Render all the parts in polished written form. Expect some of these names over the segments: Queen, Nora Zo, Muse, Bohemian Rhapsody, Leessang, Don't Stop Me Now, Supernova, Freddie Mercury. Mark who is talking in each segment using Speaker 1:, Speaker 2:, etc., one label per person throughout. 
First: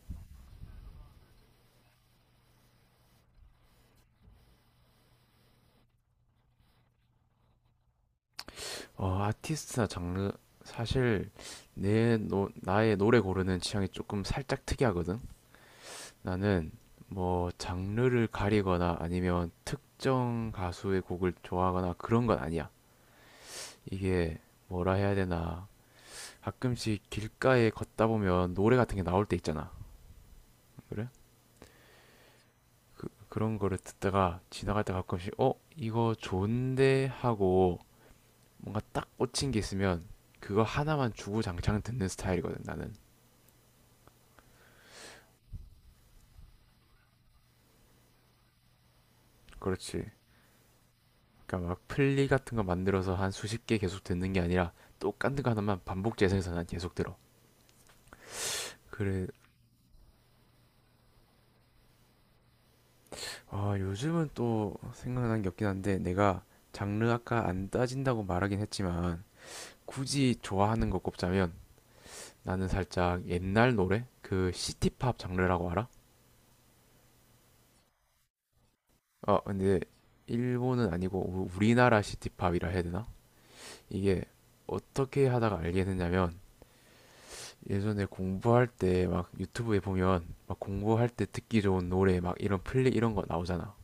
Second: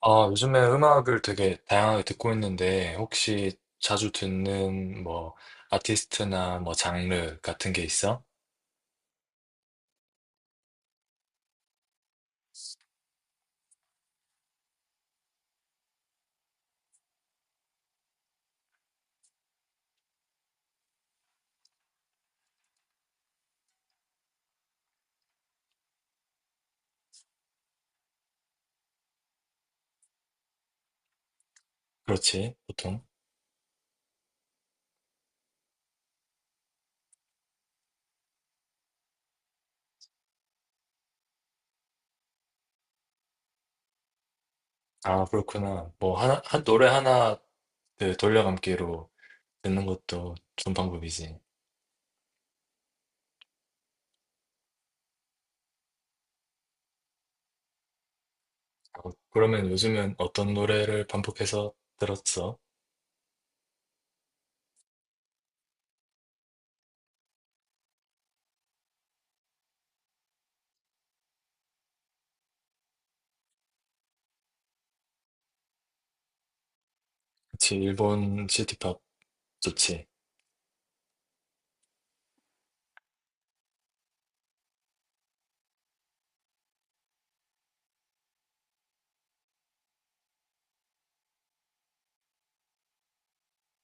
Speaker 1: 아, 요즘에 음악을 되게 다양하게 듣고 있는데, 혹시 자주 듣는 뭐, 아티스트나 뭐, 장르 같은 게 있어?
Speaker 2: 아티스트나 장르 사실 나의 노래 고르는 취향이 조금 살짝 특이하거든. 나는 뭐 장르를 가리거나 아니면 특정 가수의 곡을 좋아하거나 그런 건 아니야. 이게 뭐라 해야 되나. 가끔씩 길가에 걷다 보면 노래 같은 게 나올 때 있잖아. 그래?
Speaker 1: 그렇지, 보통.
Speaker 2: 그런 거를 듣다가 지나갈 때 가끔씩 이거 좋은데 하고 뭔가 딱 꽂힌 게 있으면 그거 하나만 주구장창 듣는 스타일이거든, 나는.
Speaker 1: 아, 그렇구나. 뭐, 하나, 한 노래 하나 그 돌려감기로 듣는
Speaker 2: 그렇지.
Speaker 1: 것도 좋은 방법이지.
Speaker 2: 그러니까 막 플리 같은 거 만들어서 한 수십 개 계속 듣는 게 아니라 똑같은 거 하나만 반복 재생해서 난 계속 들어. 그래.
Speaker 1: 그러면 요즘은 어떤 노래를 반복해서 들었어?
Speaker 2: 아, 요즘은 또 생각나는 게 없긴 한데 내가 장르 아까 안 따진다고 말하긴 했지만 굳이 좋아하는 거 꼽자면 나는 살짝 옛날 노래? 그 시티팝 장르라고 알아?
Speaker 1: 그치, 일본 시티팝
Speaker 2: 어, 근데
Speaker 1: 좋지.
Speaker 2: 일본은 아니고 우리나라 시티팝이라 해야 되나? 이게 어떻게 하다가 알게 됐냐면 예전에 공부할 때 막 유튜브에 보면 막 공부할 때 듣기 좋은 노래 막 이런 플리 이런 거 나오잖아.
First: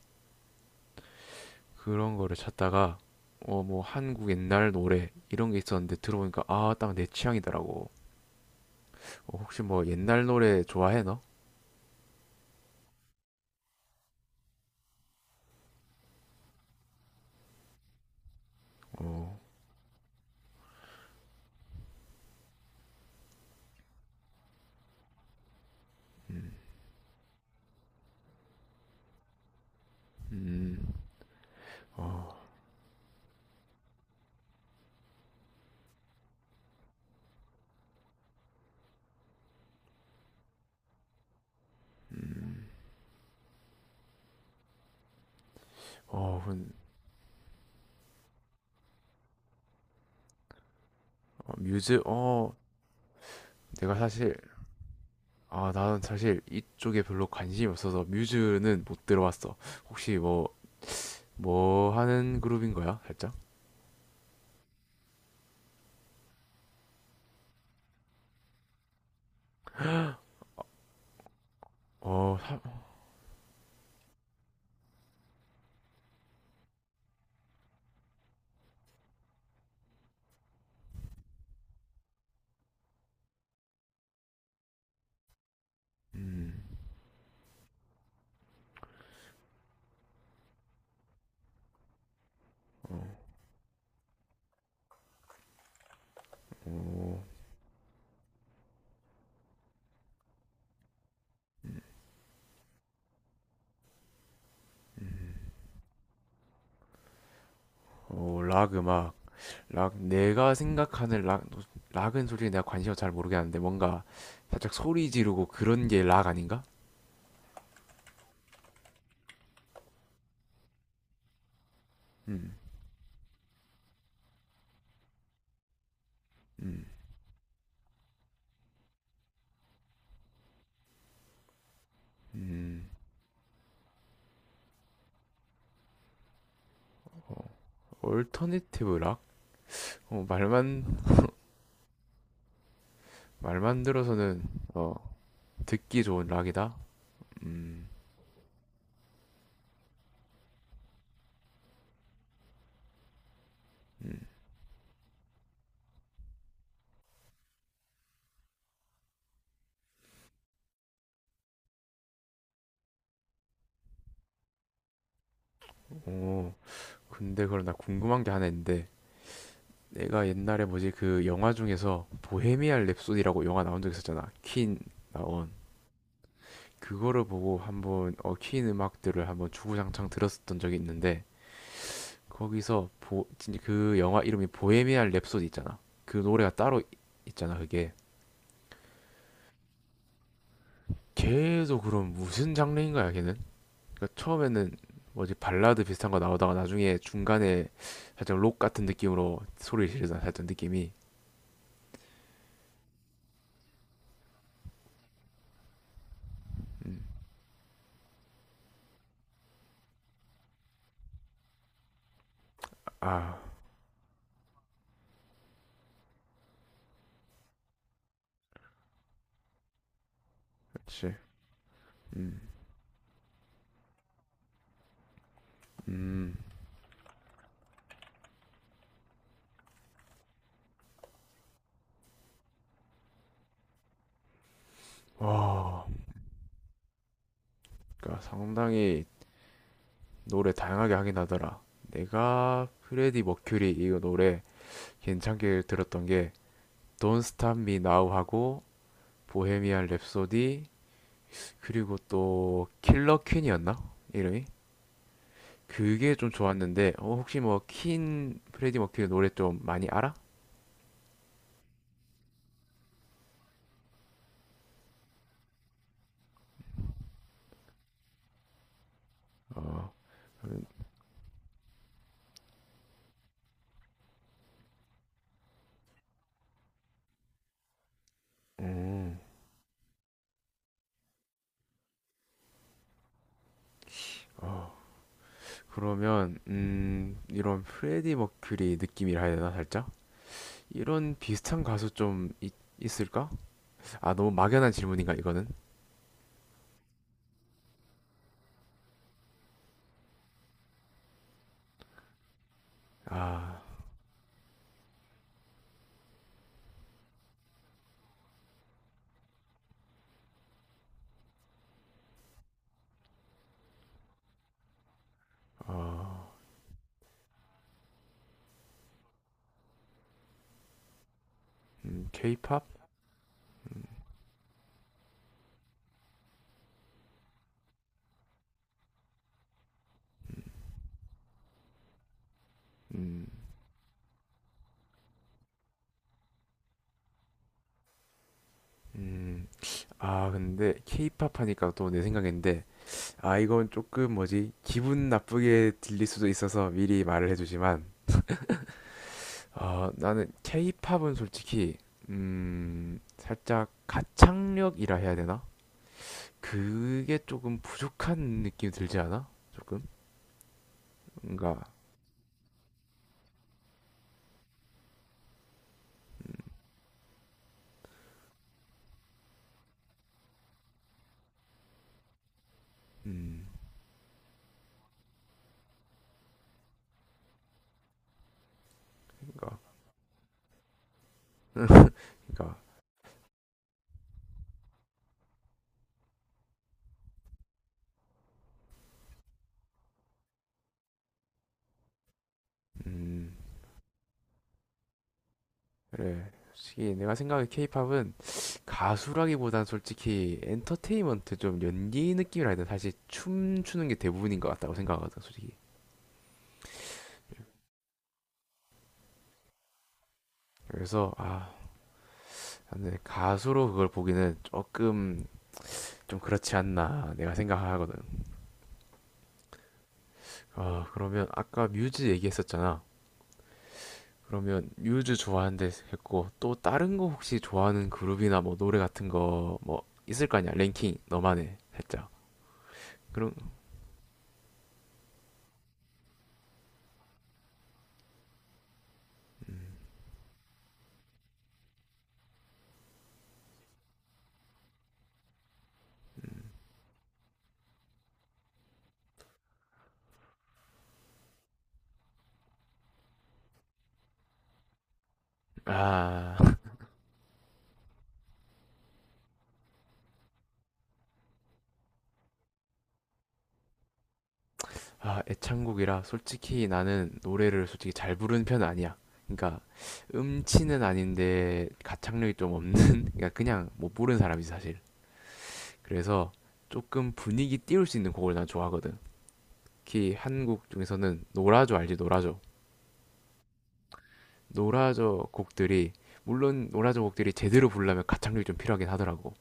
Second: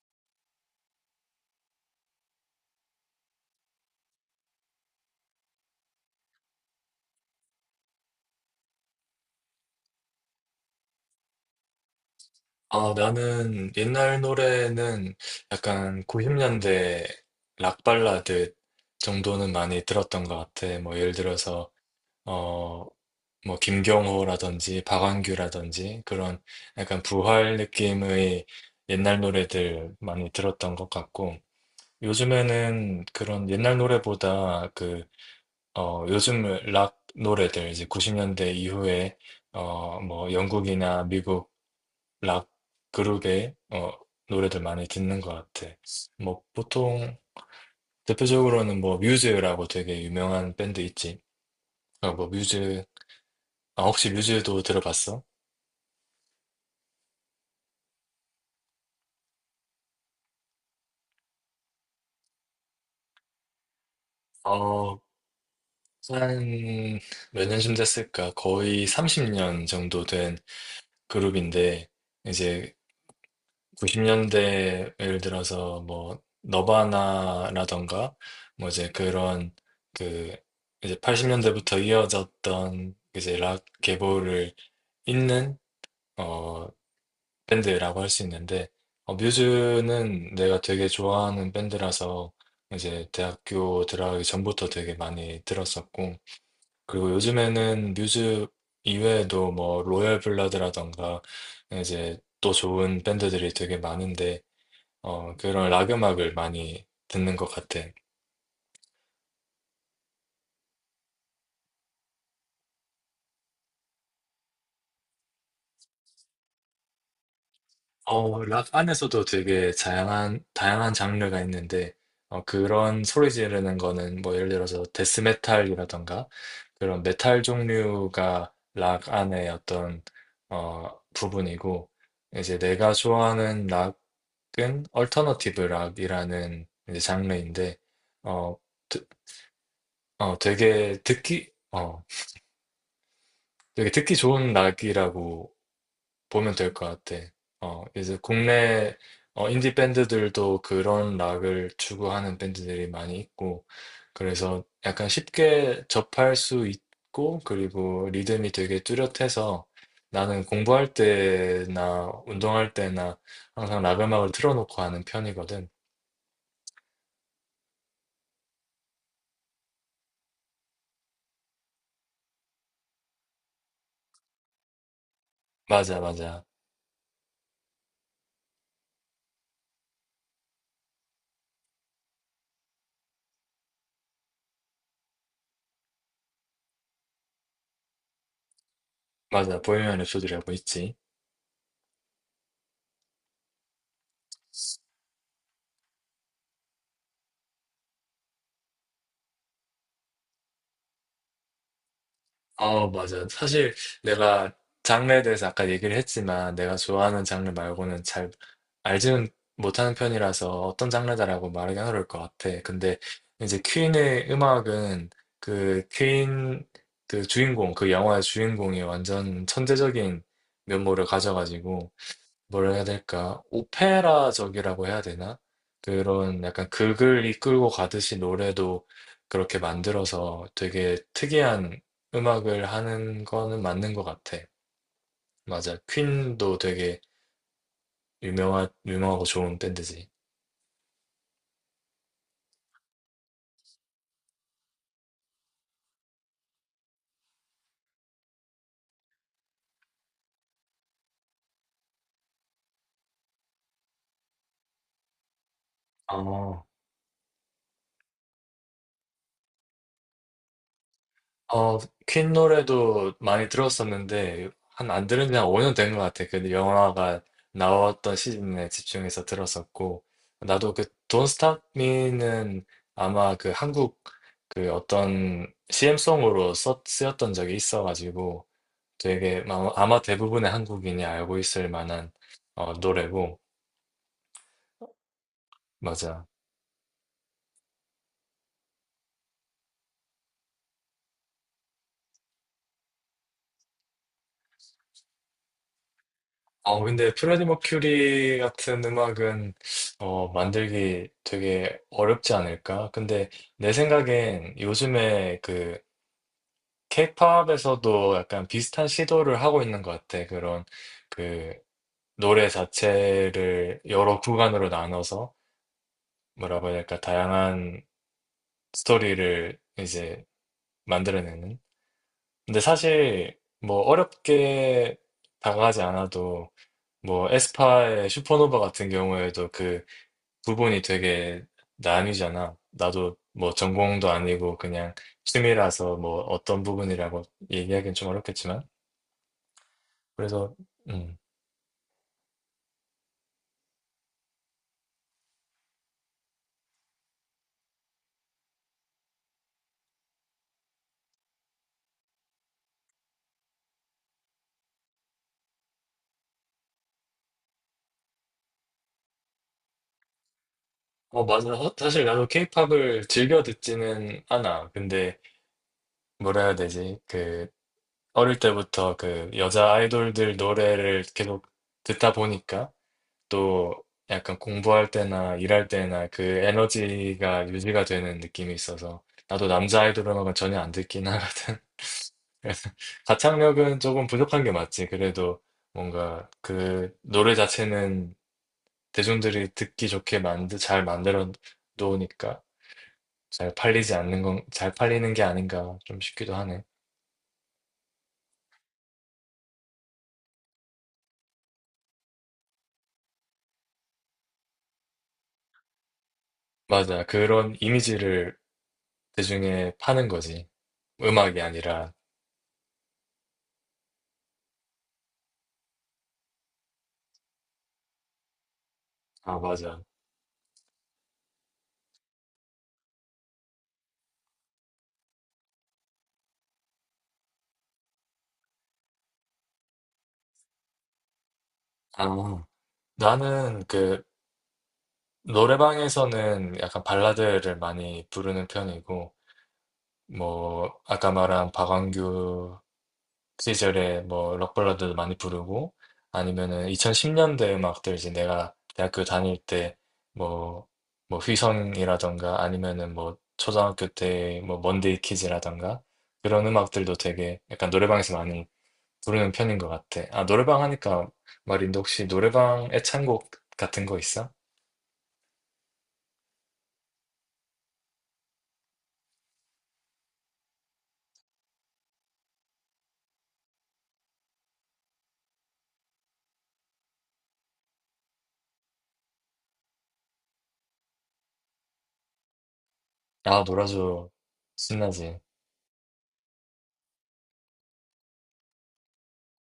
Speaker 2: 그런 거를 찾다가 어 뭐 한국 옛날 노래 이런 게 있었는데 들어보니까 아 딱 내 취향이더라고. 어, 혹시 뭐 옛날 노래 좋아해 너?
Speaker 1: 아, 나는 옛날 노래는 약간 90년대 락 발라드
Speaker 2: 어.
Speaker 1: 정도는 많이 들었던 것 같아. 뭐 예를 들어서 어, 뭐 김경호라든지 박완규라든지 그런
Speaker 2: 음.
Speaker 1: 약간 부활 느낌의 옛날 노래들 많이 들었던
Speaker 2: 음.
Speaker 1: 것 같고,
Speaker 2: 어.
Speaker 1: 요즘에는 그런 옛날 노래보다 그 요즘 락 노래들, 이제 90년대 이후에 뭐 영국이나 미국 락
Speaker 2: 음.
Speaker 1: 그룹의 노래들 많이 듣는 것 같아.
Speaker 2: 어.
Speaker 1: 뭐
Speaker 2: 그.
Speaker 1: 보통 대표적으로는 뭐 뮤즈라고 되게 유명한 밴드 있지.
Speaker 2: 어, 뮤즈
Speaker 1: 뭐
Speaker 2: 어
Speaker 1: 뮤즈, 아
Speaker 2: 내가
Speaker 1: 혹시
Speaker 2: 사실
Speaker 1: 뮤즈도 들어봤어?
Speaker 2: 아 나는 사실 이쪽에 별로 관심이 없어서 뮤즈는 못 들어봤어. 혹시 뭐 뭐 하는 그룹인 거야? 살짝?
Speaker 1: 어, 한 몇 년쯤 됐을까? 거의 30년 정도 된 그룹인데,
Speaker 2: 어.
Speaker 1: 이제 90년대, 예를 들어서 뭐 너바나라던가 뭐 이제 그런, 그 이제 80년대부터 이어졌던 이제 락 계보를 있는
Speaker 2: 음.
Speaker 1: 어, 밴드라고 할 수 있는데, 뮤즈는 내가 되게 좋아하는 밴드라서
Speaker 2: 어.
Speaker 1: 이제 대학교 들어가기 전부터 되게 많이 들었었고, 그리고
Speaker 2: 어.
Speaker 1: 요즘에는 뮤즈 이외에도 뭐 로얄 블러드라던가 이제 또 좋은 밴드들이 되게 많은데, 그런 락 음악을 많이 듣는 것 같아.
Speaker 2: 어. 락 음악, 락, 내가 생각하는 락, 락은 솔직히 내가 관심을 잘 모르겠는데 뭔가 살짝 소리 지르고 그런 게 락 아닌가?
Speaker 1: 락 안에서도 되게 다양한 장르가 있는데,
Speaker 2: 음.
Speaker 1: 그런 소리 지르는 거는 뭐 예를 들어서 데스메탈이라던가
Speaker 2: 음.
Speaker 1: 그런 메탈 종류가 락 안의 어떤, 부분이고, 이제
Speaker 2: 음.
Speaker 1: 내가 좋아하는 락은 얼터너티브 락이라는 이제
Speaker 2: 어,
Speaker 1: 장르인데, 어,
Speaker 2: 얼터네티브
Speaker 1: 드-
Speaker 2: 락? 어,
Speaker 1: 어,
Speaker 2: 말만,
Speaker 1: 되게 듣기, 어,
Speaker 2: 말만
Speaker 1: 되게 듣기
Speaker 2: 들어서는,
Speaker 1: 좋은
Speaker 2: 어,
Speaker 1: 락이라고
Speaker 2: 듣기 좋은
Speaker 1: 보면 될
Speaker 2: 락이다?
Speaker 1: 것 같아.
Speaker 2: 음.
Speaker 1: 이제 국내 인디 밴드들도 그런 락을 추구하는 밴드들이 많이 있고,
Speaker 2: 음.
Speaker 1: 그래서 약간 쉽게 접할 수 있고, 그리고 리듬이 되게 뚜렷해서 나는 공부할 때나 운동할 때나 항상 락 음악을 틀어놓고 하는 편이거든.
Speaker 2: 어, 근데 그럼 나 궁금한 게 하나 있는데, 내가 옛날에 뭐지, 그 영화 중에서 보헤미안 랩소디라고 영화 나온 적 있었잖아. 퀸 나온.
Speaker 1: 맞아, 맞아.
Speaker 2: 그거를 보고 한번 얽힌 음악들을 한번 주구장창 들었었던 적이 있는데 거기서 진짜 그 영화 이름이 보헤미안 랩소디 있잖아. 그 노래가 따로 있잖아. 그게
Speaker 1: 맞아. 보헤미안 랩소디라고 있지.
Speaker 2: 계속 그럼 무슨 장르인 거야 걔는? 그러니까 처음에는 뭐지 발라드 비슷한 거 나오다가 나중에 중간에 살짝 록 같은 느낌으로 소리를 지르잖아. 살짝 느낌이.
Speaker 1: 아, 맞아요. 사실 내가 장르에 대해서 아까 얘기를 했지만 내가
Speaker 2: 음.
Speaker 1: 좋아하는 장르 말고는 잘 알지는 못하는 편이라서 어떤 장르다라고 말하기 어려울 것 같아. 근데
Speaker 2: 아,
Speaker 1: 이제 퀸의 음악은, 그 퀸, 그 주인공, 그 영화의 주인공이 완전 천재적인 면모를
Speaker 2: 그렇지.
Speaker 1: 가져가지고,
Speaker 2: 음.
Speaker 1: 뭐라 해야 될까? 오페라적이라고 해야 되나?
Speaker 2: 음.
Speaker 1: 그런 약간 극을 이끌고 가듯이 노래도 그렇게 만들어서 되게 특이한 음악을 하는 거는 맞는 것 같아. 맞아.
Speaker 2: 와.
Speaker 1: 퀸도 되게
Speaker 2: 그러니까 상당히
Speaker 1: 유명하고 좋은 밴드지.
Speaker 2: 노래 다양하게 하긴 하더라. 내가 프레디 머큐리 이거 노래 괜찮게 들었던 게 Don't Stop Me Now 하고 보헤미안 랩소디 그리고 또 킬러 퀸이었나? 이름이? 그게 좀
Speaker 1: 아.
Speaker 2: 좋았는데 어, 혹시 뭐 퀸 프레디 머큐리 노래 좀 많이 알아?
Speaker 1: 어 퀸 노래도 많이 들었었는데 한 안 들은 지 한 5년 된 것 같아. 그 영화가 나왔던 시즌에 집중해서
Speaker 2: 어.
Speaker 1: 들었었고, 나도 그 Don't Stop Me는 아마 그 한국, 그 어떤 CM송으로 쓰였던 적이 있어가지고
Speaker 2: 음.
Speaker 1: 되게 아마 대부분의 한국인이 알고 있을 만한 노래고.
Speaker 2: 어.
Speaker 1: 맞아.
Speaker 2: 그러면 이런 프레디 머큐리 느낌이라 해야 되나 살짝? 이런 비슷한 가수 좀 있, 있을까? 아 너무 막연한 질문인가 이거는?
Speaker 1: 근데 프레디 머큐리 같은 음악은 만들기 되게 어렵지 않을까? 근데
Speaker 2: 아.
Speaker 1: 내 생각엔 요즘에 그 케이팝에서도 약간 비슷한 시도를 하고 있는 것 같아. 그런, 그 노래 자체를 여러 구간으로 나눠서
Speaker 2: 어.
Speaker 1: 뭐라고 해야 될까? 다양한 스토리를 이제 만들어내는.
Speaker 2: 음.
Speaker 1: 근데
Speaker 2: K-pop?
Speaker 1: 사실 뭐
Speaker 2: 음.
Speaker 1: 어렵게 다가가지 않아도, 뭐 에스파의 슈퍼노바 같은 경우에도 그 부분이 되게 나뉘잖아. 나도
Speaker 2: 음.
Speaker 1: 뭐 전공도 아니고 그냥 취미라서 뭐 어떤 부분이라고 얘기하기는 좀 어렵겠지만.
Speaker 2: 음. 아,
Speaker 1: 그래서,
Speaker 2: 근데
Speaker 1: 음.
Speaker 2: 케이팝 하니까 또 내 생각인데, 아, 이건 조금 뭐지, 기분 나쁘게 들릴 수도 있어서 미리 말을 해주지만, 아, 나는 케이팝은 솔직히, 살짝 가창력이라 해야 되나? 그게 조금 부족한 느낌이 들지 않아? 조금?
Speaker 1: 맞아.
Speaker 2: 그러니까.
Speaker 1: 사실 나도 케이팝을 즐겨 듣지는 않아. 근데 뭐라 해야 되지? 그, 어릴 때부터 그 여자 아이돌들 노래를 계속 듣다 보니까
Speaker 2: 음.
Speaker 1: 또 약간 공부할 때나 일할 때나 그 에너지가 유지가 되는 느낌이 있어서, 나도
Speaker 2: 그러니까.
Speaker 1: 남자 아이돌 음악은 전혀 안 듣긴 하거든.
Speaker 2: 그러니까.
Speaker 1: 그래서 가창력은 조금 부족한 게 맞지. 그래도 뭔가 그 노래 자체는 대중들이 듣기 좋게 잘 만들어 놓으니까
Speaker 2: 음.
Speaker 1: 잘 팔리지 않는 건, 잘 팔리는 게 아닌가 좀
Speaker 2: 그래.
Speaker 1: 싶기도 하네.
Speaker 2: 솔직히 내가 생각해 케이팝은 가수라기보단 솔직히 엔터테인먼트 좀 연기 느낌이라 해야 되나? 사실 춤추는 게 대부분인 것 같다고 생각하거든, 솔직히.
Speaker 1: 맞아. 그런 이미지를 대중에 파는 거지.
Speaker 2: 그래서
Speaker 1: 음악이
Speaker 2: 아,
Speaker 1: 아니라.
Speaker 2: 근데 가수로 그걸 보기는 조금 좀 그렇지 않나 내가 생각하거든.
Speaker 1: 아, 맞아.
Speaker 2: 아, 그러면 아까 뮤즈 얘기했었잖아. 그러면 뮤즈 좋아하는데 했고 또 다른 거 혹시 좋아하는 그룹이나 뭐 노래 같은 거 뭐 있을 거 아니야? 랭킹 너만의 살짝.
Speaker 1: 아.
Speaker 2: 그럼
Speaker 1: 나는 그 노래방에서는 약간 발라드를 많이 부르는 편이고,
Speaker 2: 음,
Speaker 1: 뭐, 아까 말한 박완규 그 시절에 뭐 록발라드도 많이 부르고, 아니면은 2010년대 음악들, 이제 내가 대학교 다닐 때 뭐 뭐 휘성이라던가, 아니면은 뭐 초등학교 때 뭐 먼데이 키즈라던가,
Speaker 2: 아
Speaker 1: 그런 음악들도 되게 약간 노래방에서 많이 부르는 편인 것 같아. 아, 노래방 하니까 말인데, 혹시 노래방 애창곡 같은 거 있어?
Speaker 2: 아, 애창곡이라 솔직히 나는 노래를 솔직히 잘 부르는 편은 아니야. 그러니까 음치는 아닌데 가창력이 좀 없는 그러니까 그냥 못 부르는 사람이지 사실. 그래서 조금 분위기 띄울 수 있는 곡을 난 좋아하거든. 특히 한국 중에서는 노라조 알지? 노라조.
Speaker 1: 아, 놀아줘 신나지.
Speaker 2: 노라조 곡들이 물론 노라조 곡들이 제대로 부르려면 가창력이 좀 필요하긴 하더라고.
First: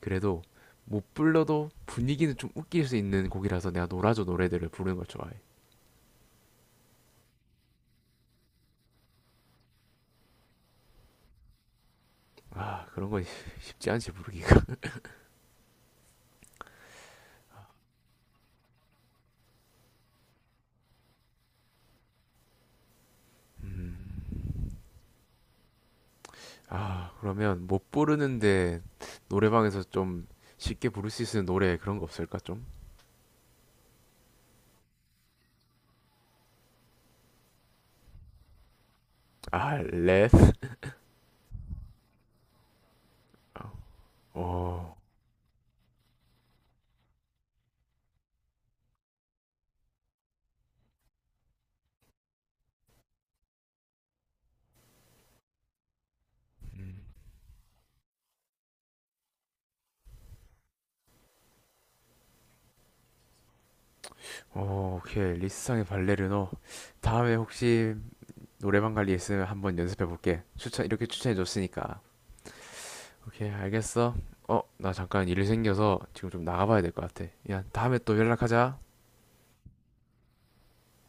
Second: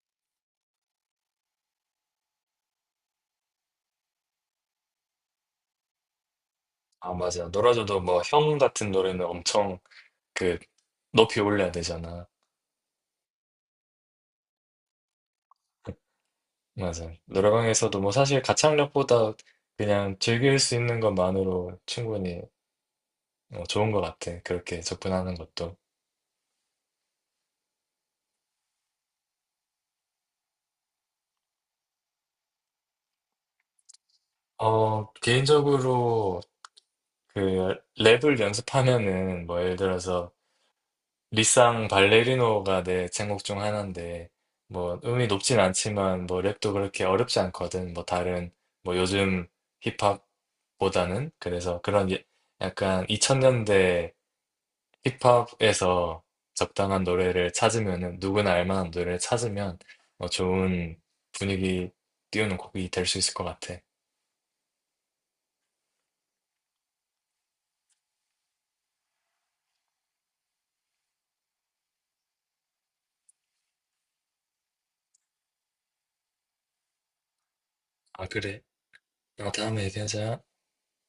Speaker 2: 그래도 못 불러도 분위기는 좀 웃길 수 있는 곡이라서 내가 노라조 노래들을 부르는 걸 좋아해.
Speaker 1: 아, 맞아. 놀아줘도 뭐 형 같은 노래는 엄청 그 높이 올려야 되잖아.
Speaker 2: 아, 그런 건 쉽지 않지 부르기가.
Speaker 1: 맞아. 노래방에서도 뭐 사실 가창력보다 그냥 즐길 수 있는 것만으로 충분히 좋은
Speaker 2: 음.
Speaker 1: 것 같아. 그렇게 접근하는 것도.
Speaker 2: 아, 그러면 못 부르는데 노래방에서 좀 쉽게 부를 수 있는 노래 그런 거 없을까 좀?
Speaker 1: 개인적으로 그 랩을 연습하면은 뭐 예를
Speaker 2: 아, 렛.
Speaker 1: 들어서 리쌍 발레리노가 내 제목 중 하나인데,
Speaker 2: 어.
Speaker 1: 뭐 음이 높진 않지만 뭐 랩도 그렇게 어렵지 않거든. 뭐 다른, 뭐 요즘 힙합보다는, 그래서 그런 약간 2000년대 힙합에서
Speaker 2: 음.
Speaker 1: 적당한 노래를 찾으면은, 누구나 알 만한 노래를 찾으면 좋은 분위기 띄우는 곡이 될 수 있을 것 같아.
Speaker 2: 어, 오케이. 리스상의 발레르노. 다음에 혹시 노래방 관리 있으면 한번 연습해 볼게. 추천, 이렇게 추천해 줬으니까. 오케이, 알겠어. 어, 나 잠깐 일이 생겨서 지금 좀 나가봐야 될 것 같아. 야, 다음에 또
Speaker 1: 아, 그래.
Speaker 2: 연락하자.
Speaker 1: 다음에 얘기하자.